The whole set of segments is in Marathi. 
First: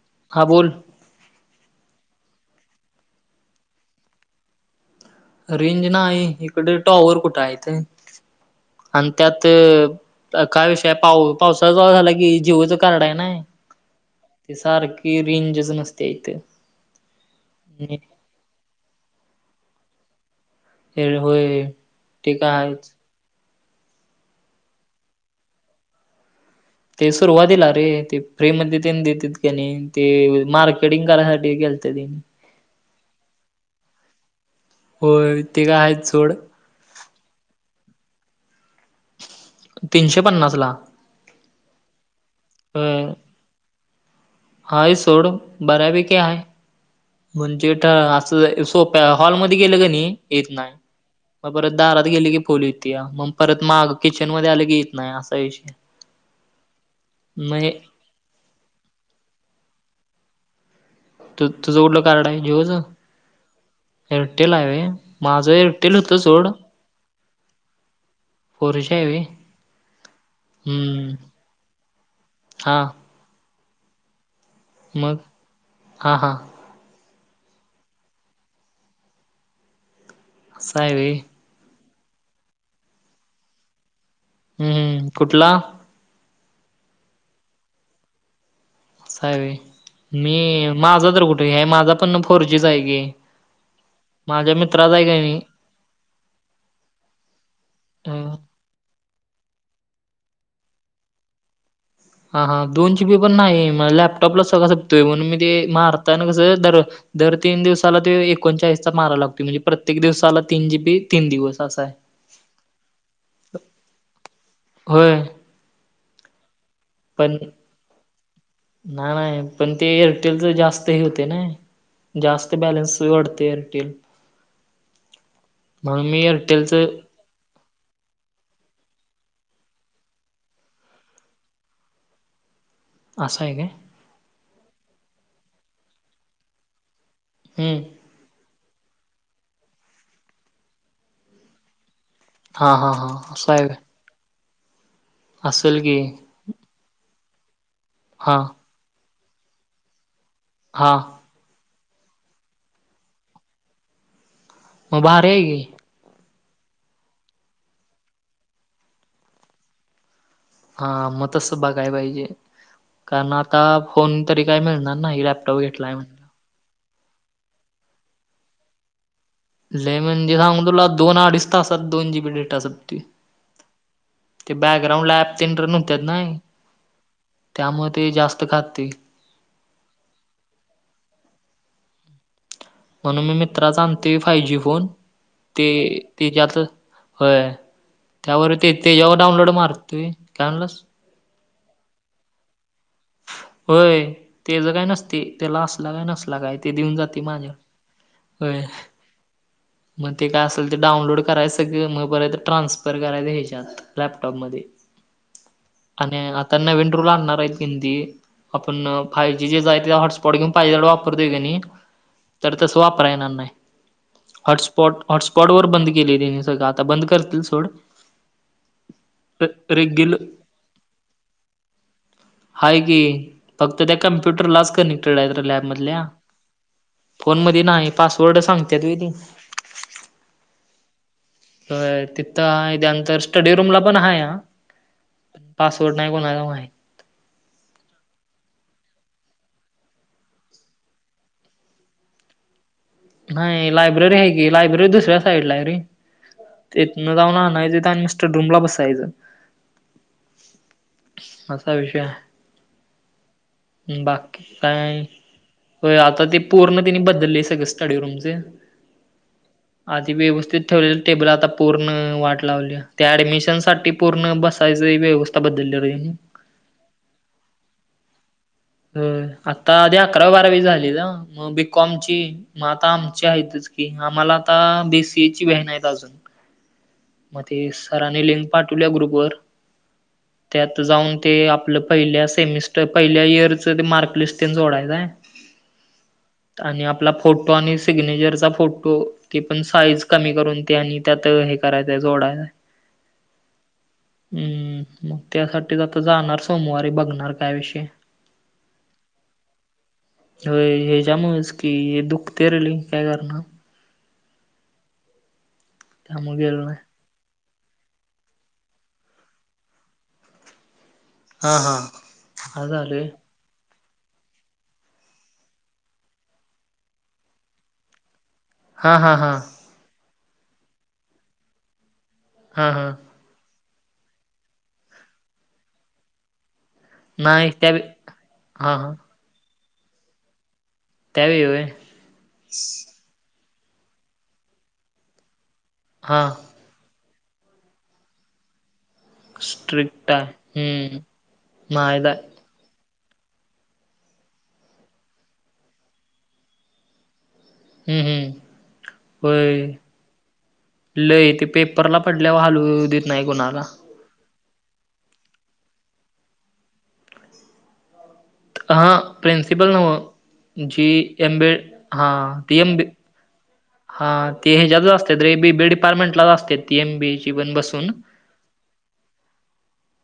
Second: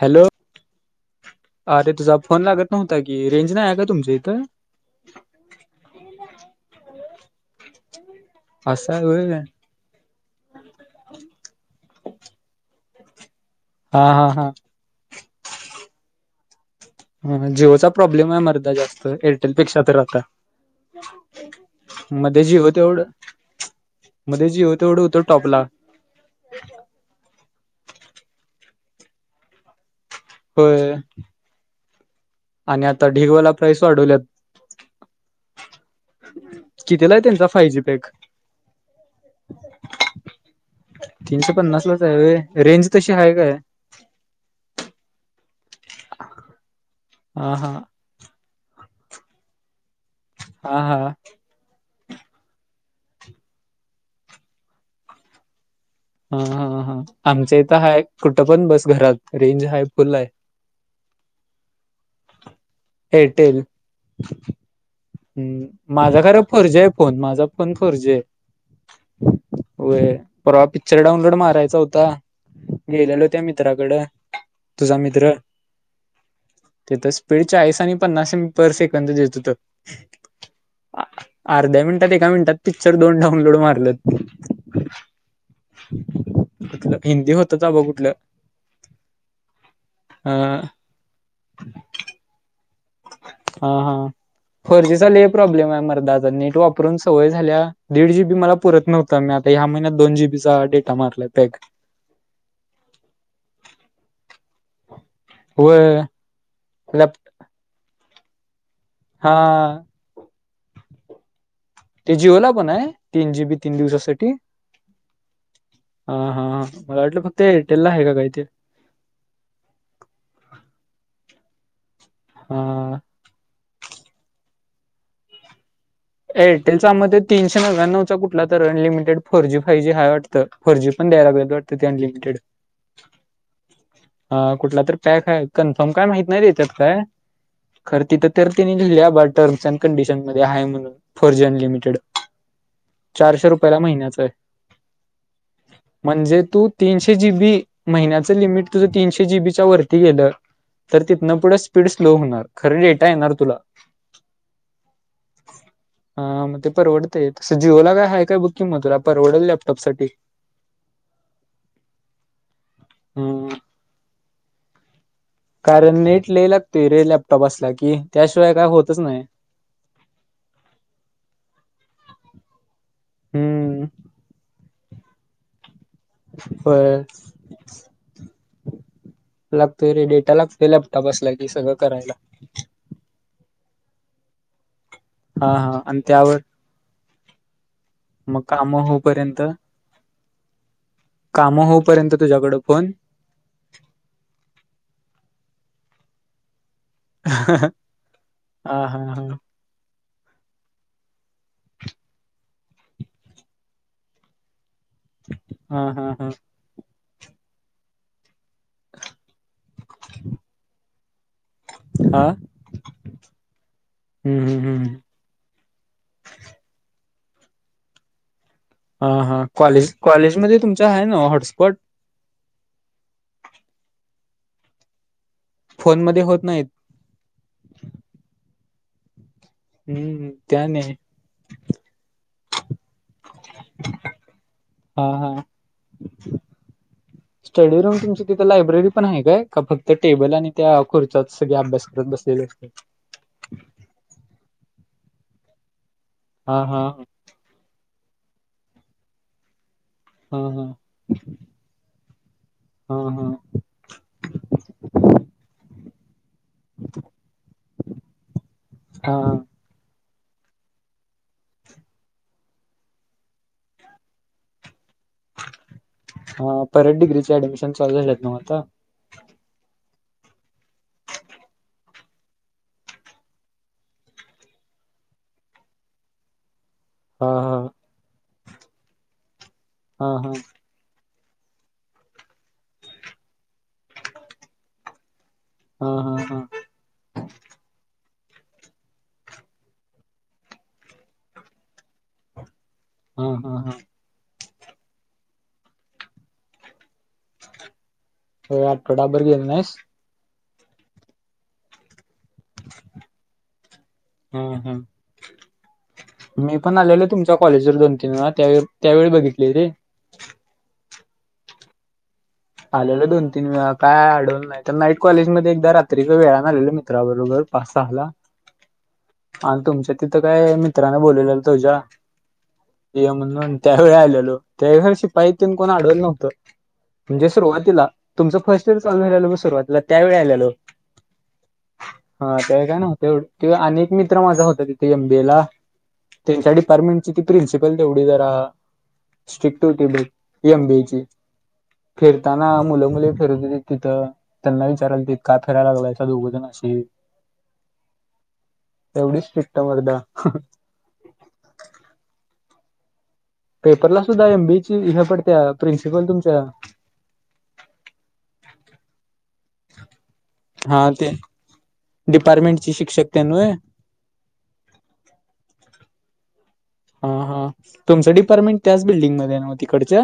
हॅलो हा बोल अरे तुझा फोन लागत नव्हता की रेंज नाही आहे का तुमच्या इथं. रेंज नाही इकडे टॉवर कुठे आहे इथे असा आहे आणि होय त्यात काय विषय आहे [unintelligible] की जिओचा कार्ड आहे नाही हा हा हा ते सारखं की रेंजच नसते इथे. जिओचा प्रॉब्लेम आहे मर्दा जास्त एअरटेल पेक्षा तर आता. हे होय ते मध्ये काय जिओ आहेच तेवढं मध्ये जीओ तेवढं होतं टॉपला. ते सुरुवातीला रे ते फ्री मध्ये ते देत क नाही ते होय मार्केटिंग करायसाठी [unintelligible] तेनी. आणि आता ढिगवाला प्राईस वाढवल्यात. होय ते गा आहेच सोड. कितीला आहे, त्यांचा फाय जी पॅक. तीनशे पन्नास ला तीनशे पन्नास लाच आहे होय, रेंज होय तशी आहे काय? हाय सोड बऱ्यापैकी हाय. हा म्हणजे हा आता सोप्या हॉलमध्ये गेलं कणी येत नाही. हा हा मग परत दारात गेली की फोन येतोया. मग परत माग किचन मध्ये आलं की, येत नाही असा विषय हाय. हा हा हा, आमच्या इथं हाय कुठं पण बस घरात रेंज हाय फुल हाय. तू तुझं कुठलं कार्ड आहे जीओच. एअरटेल. [unintelligible] एअरटेल हम् होतं माझा खरं सोड फोरजी आहे फोन, माझा फोन फोरजीय. फोरजी आहे होय. होय परवा पिक्चर डाउनलोड मारायचा होता, हा गेलेलो त्या मित्रा त्राकडं तुझा मग मित्र. हा हा तिथं स्पीड चाळीस आणि, पन्नास पर सेकंद देत होतं. असाय व्हय. आ- अर्ध्या मिनिटात एका मिनिटात पिक्चर दोन डाउनलोड मारल्यात. हम्म कुठला. कुठलं हिंदी होतत आबा कुठलं. असाय व्हयं अं, मी माझा तर कुठे हे, माझा पण फोरजीचा आहे. की हा हा. माझ्या फोर मित्राचा जी आहे चा लै का प्रॉब्लेम आहे मर्दा, नेट वापरून सवय झाल्या दीड जी नाही बी मला. पुरत नव्हता. मी आता यामहिन्यात जी बी चा डेटा मारलाय पॅक. हा हा दोन जी बी पण नाही मग, लॅपटॉपला सगळं सपतोय म्हणून मी ते व मारताना कसं. लॅप दर तीन दिवसाला एकोणचाळीसचा माराय हा लागतो. म्हणजे प्रत्येक दिवसाला. तीन जी बी तीन दिवस असा आय. ते जिओला पण आहे, तीन तीन दिवसासाठी होय हा हा. मला वाटलं पण फक्त एरटेला हाय काय ते. नाही नाही पण ते एअरटेलच जास्तं हे होतंय ने. जास्त हा बॅलन्स वढते एअरटेल. म्हणून मी एअरटेलचं एअरटेलच्या मध्ये. तीनशे नव्याण्णव चा कुठला तर अनलिमीटेड फोरजी फायजीय वाटत. फोरजी पण द्यायला लागल्यात वाटत ते अनलिमीटेड. [inaudible] आसाय काय. हा कुठला तर पॅक आहे, कन्फर्म काय माहित नाही देण्यात काय. हम्म. तिथं तर तेनी लिहिलंय टर्म्स अँड कंडिशन मध्ये, हाय म्हणून फोर्जी अनलिमिटेड. हां हां हां चारशे असं आहे काय? रुपयाला महिन्याच. असेल की म्हणजे तू, तीनशे जीबी महिन्याच हां लिमिट. तुझं तीनशे जीबीच्या वरती गेलं हां तर, तिथनं पुढं स्पीड स्लो होणार खरं डेटा येणार तुला. मग भारी हाय की. हा मग ते परवडतय तसं, जिओला काय हाय काय बघ की तुला परवडेल लॅपटॉपसाठी. हा मग तसं बघाय पाहिजे, कारण आता फोन तरी काय मिळणार नाही लॅप कारण नेट लय लागतोय रे लॅपटॉप असला की, त्याशिवाय काय होतच नाय. लई म्हणजे सांगू तुला, दोन अडीच तासात दोन जीबी डेटा संपतोय. हम्म. बॅकग्राउंड ॲप टेंडर नव्हत्या नाही होय त्यामुळे ते जास्त खातंय. लागतोय रे डेटा लागतोय लॅपटॉप असला की सगळं करायला. म्हणून मी मित्राचा आणतोय फायजी फोन. हा हा ते आणि त्यावर त्याच्यात होय मग त्यावर ते काम तेज्यावर होऊपर्यंत डाउनलोड मारतुय. काय म्हणलास? काम होईपर्यंत तुझ्याकडं फोन होय तेज काय नसते. त्याला असला काय नसला काय ते देऊन जातंय. ते [unintelligible] होय. हा हा हा मग ते काय असेल ते डाऊनलोड करायच सगळं, मग परत ट्रान्सफर करायच हेच्यात. लॅपटॉप मध्ये हा हा आणि हा आता नवीन रूल आणणार आहेत कधी ते आपण फाय जी जेच हाय ते हॉटस्पॉट घेऊन पाहिजे तेवढा वापरतोय की नाही हा तर तसं वापराय येणार नाही. हम्म हम्म हम्म हॉटस्पॉट हॉटस्पॉट वर बंद केले तेनी सगळं, आता बंद करतील सोड. हा हा कॉलेज रेग्युल कॉलेजमध्ये तुमचा आहे न्हवं हॉटस्पॉट? हाय की फक्त त्या कम्प्युटरलाच कनेक्टेड आहेत र फोन लॅबमधल्या. मध्ये होत नाहीत. फोनमध्ये नाही पासवर्ड सांगतेत व्हय ती. हम्म ते आणि हाय. होय तिथं [unintelligible] तर स्टडी रूमला पण हाया हा हा पासवर्ड नाही कोणाला माहित. [inaudible] स्टडी रूम तुमची तिथं लायब्ररी पण आहे काय? का फक्त टेबल आणि त्या खुर्च्यात सगळे अभ्यास करत बसलेले असतात. नाही ‌लायब्ररी आहे की, लायब्ररी दुसऱ्या साइडला आहे रे. हा हा तिथन जाऊन आणायचं आणि स्टडी रूमला बसायचं. हा हा असा विषय आहे. हा हा बाकी काय? होय आता ते पूर्ण तिने बदललंय सगळंच. स्टडी रूमचे हा. आधी व्यवस्थित ठेवलेलं टेबल आता पूर्ण वाट लावल्या. त्या ऍडमिशनसाठी पूर्ण बसायचं व्यवस्था बदलल्या रे हेनी. हा परत डिग्रीच ऍडमिशन चालू झालेत न्हव आता? होय आत्ता आधी अकरा बारावी झाली ना. मग बीकॉमची मग आता आमची आहेतच की, आम्हाला आता बीसीएची व्हॅन आहेत अजून. [inaudible] मग ते सराने लिंक पाठवल्या ग्रुपवर. हा हा त्यात तिथं जाऊन ते आपलं पहिल्या सेमिस्टर पहिल्या इयरच ते मार्कलिस्ट तेन जोडायचं हाय. हा हा हा. आणि आपला फोटो आणि सिग्नेचरचा फोटो ती पण साईज कमी करून ते आणि त्यात हे करायचं हाय जोडायच हाय. हा हा. हा हम्म, मग त्यासाठीच आता जाणार सोमवारी बघणार काय विषय आहे. हो आठवडाभर गेला नाहीस. होय हेज्यामुळंच की हे दुखतंय रे काय करणार. हम्म हम्म त्यामुळे मी गेलो नाही. पण आलेलो तुमच कॉलेज वर दोन तीन ना त्या त्यावेळी बघितली रे. हा हा. हा आलेलो झालोय दोन तीन वेळा काय अडवल नाय. तर नाईट कॉलेज म एकदा रात्रीच वेळाने आलेलं मित्राबरोबर पास सहाला. हा हा हा. आणि तुमच्या तिथं काय मित्रांने बोलवलेलं तुझ्या हा हा. म्हणून त्यावेळी आलेलो त्यावेळी शिपाई त कोण आडवल नव्हतं. म्हणजे नाही त्या सुरुवातीला तुमच फर्स्ट हा इयर हा चालू झाला बघ सुरुवातीला त्यावेळी आलेलो. त्यावेळी होय हा ते काय न होत एवढ किंवा अनेक मित्र माझा होता तिथे एमबीए ला. हा त्याच्या डिपार्टमेंटची ती प्रिन्सिपल तेवढी जरा. ट्रिक होती स्ट्रिक्ट आहे लय हम्म एमबीएची. माहित आहे फिरताना मुलं मुली फिरत होती तिथं. त्यांना विचारालालती का फिरायला लागलायचा दोघंजण अशी हम्म हम्म एवढी स्ट्रिक्ट आहे होय. मर्दा. लय ते पेपरला पडल्यावर हालू देत नाही कोणाला. रला सुद्धा एम बी ए चे हे पडतंय प्रिन्सिपल तुमच्या ह प्रिंसिपल नव्ह जी. हा ते डिपार्टमेंटची शिक्षक तेन व्हय हा ते ह्याच्यातच असते तर ए बी बी डिपार्टमेंटलाच असते ती एम बीची पण बसून परमिंट त्याच बिल्डिंगमध्ये ना तिकडच्या.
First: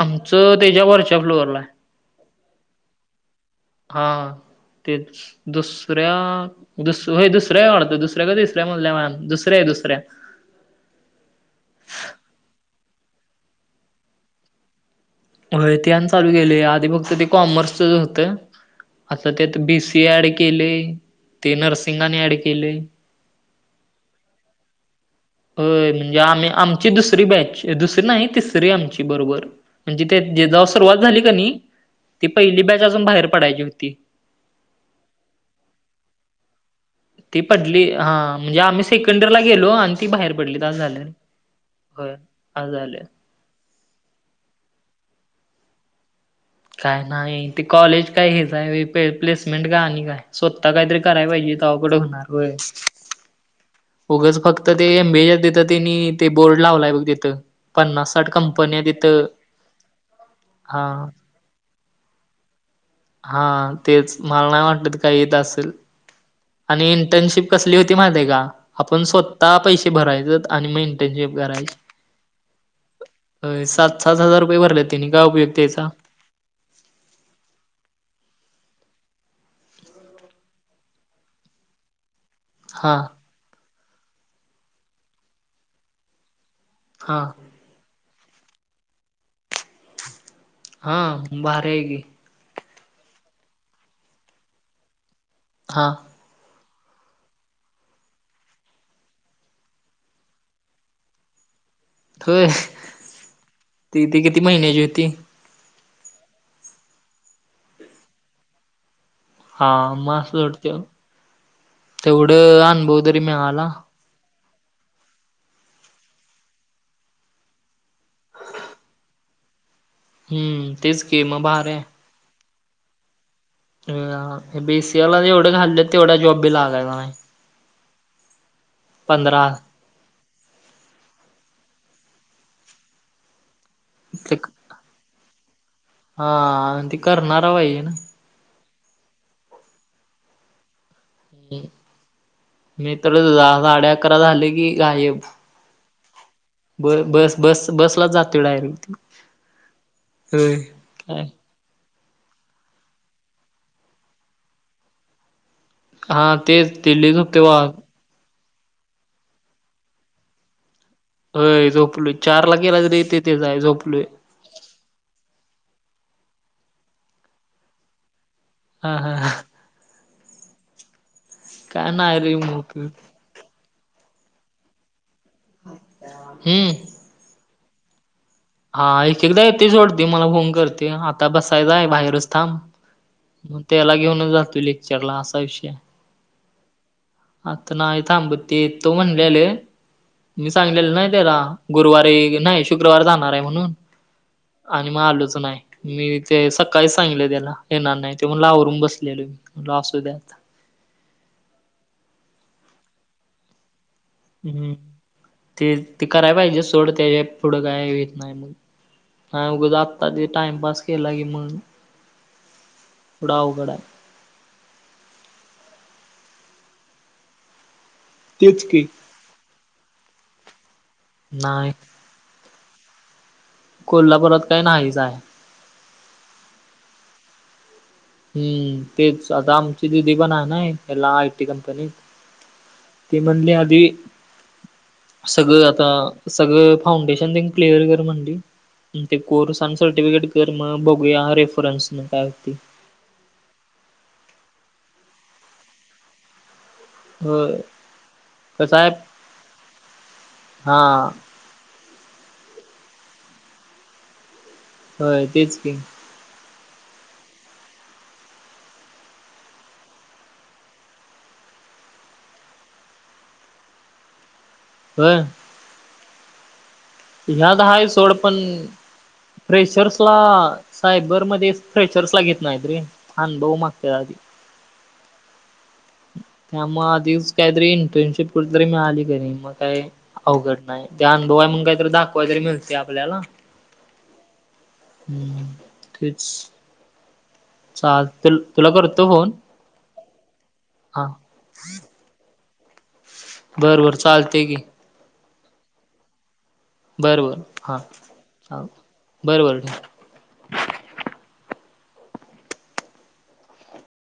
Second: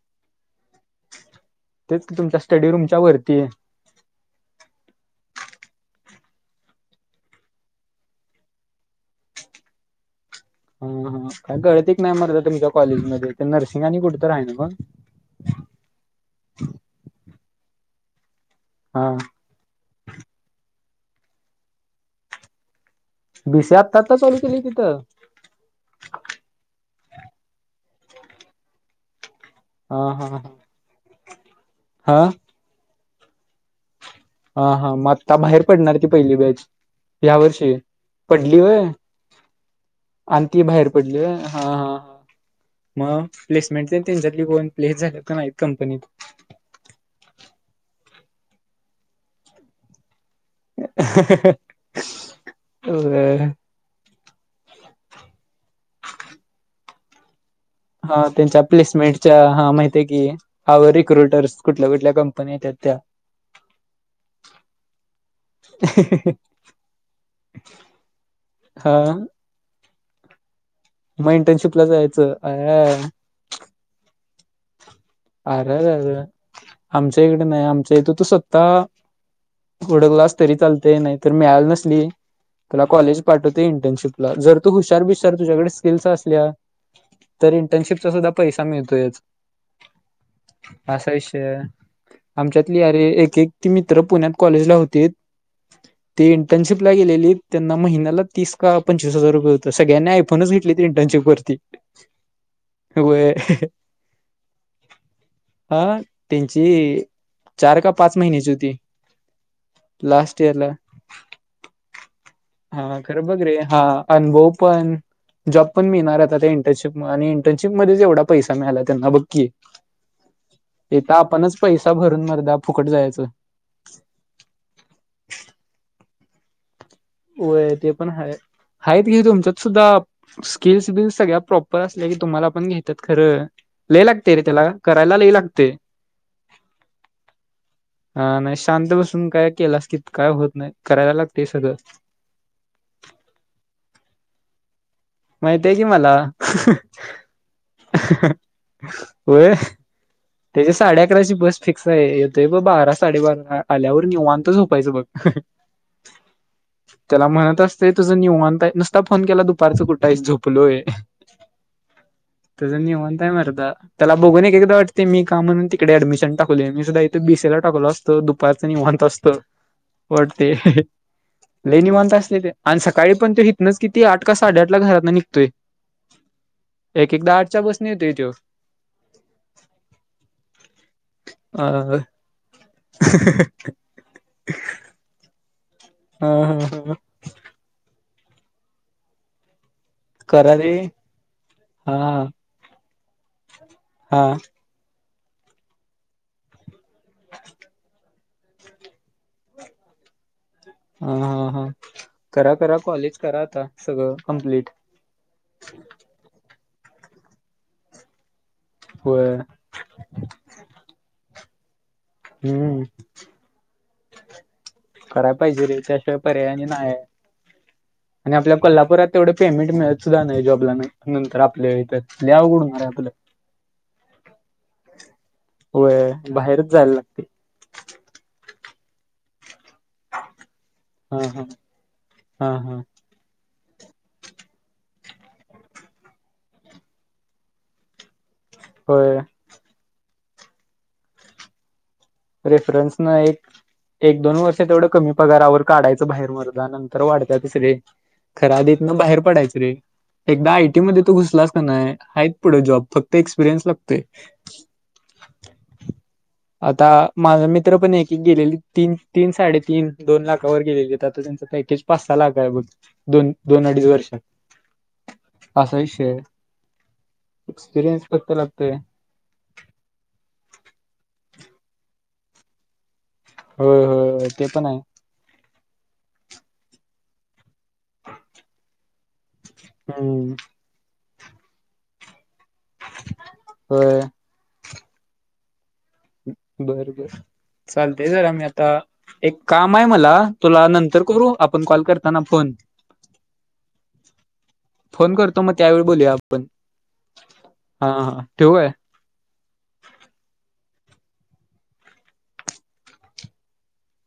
आमचं त्याच्या वरच्या फ्लोअरला तेच की तुमच्या स्टडी रूमच्या वरती आहे हाय. तेच. दुसऱ्या दुस दुसऱ्या वाढतं दुसऱ्या का तिसऱ्या मजल्यावर दुसऱ्या दुसऱ्या हा हा का गळत एक मेबर ज तुमच्या कॉलेजमध्ये ते नर्सिंग आणि कुठ तर रा आहे नाव. हो तेन चालू गेले आधी फक्त ते कॉमर्सच होतं हा आता त्यात बी सी. ते ऍड केले ते नर्सिंग‌ आणि ऍड केलय. बीसी आत्ता आता चालू केली तिथं. होय म्हणजे आम् आमची दुसरी बॅच दुसरी नाही तिसरी आमची बरोबर. हा म्हणजे ते हा हा जवा सुरुवात झाली की नाही हा ती पहिली बॅच अजून बाहेर पडायची होती. हा हा म आता बाहेर पडणार ती पहिली बॅच. ह्या ती वर्षी पडली हा म्हणजे पडली व्हय आम्ही सेकंड इयर ला गेलो आणि ती बाहेर आणि ती पडली आस बाहेर झालय पडली व्हय हा हा होय. हा अस झालय. मग प्लेसमेंट त्यांच्याली कोण प्लेस झाल्या तर नाहीत कंपनीत. काय नाही ते कॉलेज काय हेच आहे प्लेसमेंट का आणि काय. स्वतः काहीतरी करायला पाहिजे तवा कुठं होणार वय. व्हय. उगच फक्त ते एमबीए देत त्यांनी ते बोर्ड लावलाय बघ तिथं. पन्नास हा साठ त्यांच्या कंपन्या तिथं प्लेसमेंटच्या हा माहिती आहे की हा रिक्रुटर्स कुठल्या कुठल्या कं पण येतात त्या हा तेच मला नाही वाटत काही येत असेल. [inaudible] आणि इंटर्नशिप कसली होती माझे का हा आपण स्वतः पैसे भरायच आणि मग मग इंटर्नशिप करायची. इंटर्नशिपला जायचं अ. सात सात हजार रुपये भरलेत. अरेरर आमच्या इकडे नाही आमच्या इथ तू स्वत्ता. ड क्लास तरी चालते नाहीतर मिळाल नही. तुला हा कॉलेज पाठवते इंटर्नशिपला जर तू हुशार बिशार तुझ्याकडे स्किल्स असल्या. हा. तर इंटर्नशिपचा सुद्धा पैसा मिळतोयच हा असा विषय भारी आहे की आमच्यातली अरे एक एक ती मित्र पुण्यात कॉलेजला होतीत. हां. ते इंटर्नशिपला गेले त्यांना महिन्याला तीस का पंचवीस हजार रुपये होतं सगळ्यांना ऐ आपनच घेतली त इंटर्नशिप वरती. होय होय ती ती किती महिन्याची होती. हा त्यांची चार का पाच महिन्याची होती. हा म अस लास्ट इयरला जोडते तेवढं. हा अनुभव तरी खरं बघ रे मिळाला. हा अनुभव पण. जॉब पण मिळणार आता त्या इंटर्नशिप आणि इंटर्नशिपमध्येध्ये जेवढा पैसा मिळाला त्यांना बघकी. हम्म तेच येेत की मग आपणच भारी आहे. पैसा भरून मरदा फुकट जायचो. ह बीसीला एवढे खाल्ले तेवढ्या जॉबी लागायला नाही. य ते पण ह आहेत घे पंधरा तुमच्यात सुद्धा स्किल्स बल्स सगळ्या प्रॉपर असल्या की तुम्हाला पण घेतात खरं ल लागते रे त्याला. पळायला लय लागते. आणि तेी करणारा पाजे. अ नाही शांत काय की काय होत नाही करायला लागते सगळं. मी तर दहा साडे अकरा झाले की गायब माहितय कि मला ब बस बस बसलाच जातोय डायरेक्ट. होय. होय. त्याची साडे अकरा काय ची बस फिक्स आहे येतोय ब बारा साडेबारा आल्यावर निवांतच झोपायचं बघ. हा तेच तेल्लीच त्याला तेव्हा. म्हणत असते तुझं निय म्हणताय नुसता फोन केला दुपारचं कुठं आहे झोपलोय. होय झोपलोय चारला तझ गेला तरी ते निऊनताय तेच आहे मरता झोपलोय. त्याला बघ नाही का एकदा वाट. ते मी का म्हणून तिकडे ऍडमिशन टाकवले मी सुद्धा इथे बीसी ला टाकलो असतं दुपारच हा निवत हा असतो. पटते लेणी काय मानता नाही रे असले ते मग आणि उपयोग सकाळी पण तो. न किती आठ का साडेआठ ला घरातं निघतोय. हम्म. एक एकदा आठच्या बसणी होतोय त्यो हा एक एकदा येते सोडते मला फोन करते आता बसायचाय अ बाहेरच थांब. मग त्याला घेऊनच जातो लेक्चरला असा विषय. हा हा हा. आता नायथ आबत येतो म्हणलेले. मी करा रे सांगलेलं नाही त्याला हा गुरुवारी नाही शुक्रवार जाणार आहे म्हणून हा आणि मग नाही मी ते सकाळीच सांगले त्याला येणार ते मण लावरून बसलेलो. आसुद्यात. हा हा हा करा करा कॉलेज करा आता सगळं कंप्लीट हम् ते ते कराय पाहिजे सोड त्या पुढं काय येत नाही मग. होय हा उगंता ते टाइमपास केला की मग. हम्म पुढं अवघड आहे. कराय पाहिजे त्याशिवाय नाही. आणि आपल्या तेच की. कोल्हापुरात तेवढं पेमेंट मिळत सुद्धा नाही जॉबला नंतर नाही आपल्या इथ. लय अवघड होणारे आपल. कोल्हापुरात काय नाहीच आहे. होय बाहेरच जायल्ला हम्म तेच आता आमची दिदी पणाय ना एक हेला आयटी कंपनीत आ हा. ती म्हणली आधी सगळं आता सगळं फाउंडेशन तेन् क्लिअर कर म्हणली. ते होय कोर्स अन सर्टिफिकेट कर मग बघूया रेफरन्सनं. रेफरन्स न एक, एक दोन वर्ष तेवढं कमी पगारावर काढायचं बाहेर मर्दा नंत् तर वाढत्याती होय सगळे. खरा आधी कसं आहे हीतनं बाहेर पडायचं रे एकदा आय. टी. मध्ये हा तू घुसलास का नाय हायत् पुढे जॉब फक्त एक्सपिरियन्स लागतोय. होय तेच की. आता माझा मित्र पण एक एक गेलेलीत तीन तीन साडेतीन दोन लाखावर गेलेलीत आता त्यांचं पॅकेज पाच सा लाख हाय बग, दोन-दोन अडीच वर्षात्. होय. असा विषय. ह्यात हाय एक्सपिरियन्स सोड फक्त पण लागतोय फ्रेशर्स ला सायबर मध्ये फ्रेशर्स ला घेत नाईत रे. अनुभव होय मागत्या आधी. होय ते पण आहे त्यामुळं आधीच काईतरी इंटर्नशिप कुठं तरी मिळाली का नाय मग काय हम्म अवघड नाय, त्या अनुभवाय म्हणुन काईतरी दाखवाय तरी मिळते आपल्याला. होय हम्म तेच. बर बर. चालते जरा चालतंय मी आता तुला करतो फोन एक कामाय मला, तुला नंतर हा करू आपण कॉल कर ताना फोन बरबर चालते की. फोन करतो म त्यावेळी बोलूया आपण, हा हा ठेवु काय? बरबर ठेव्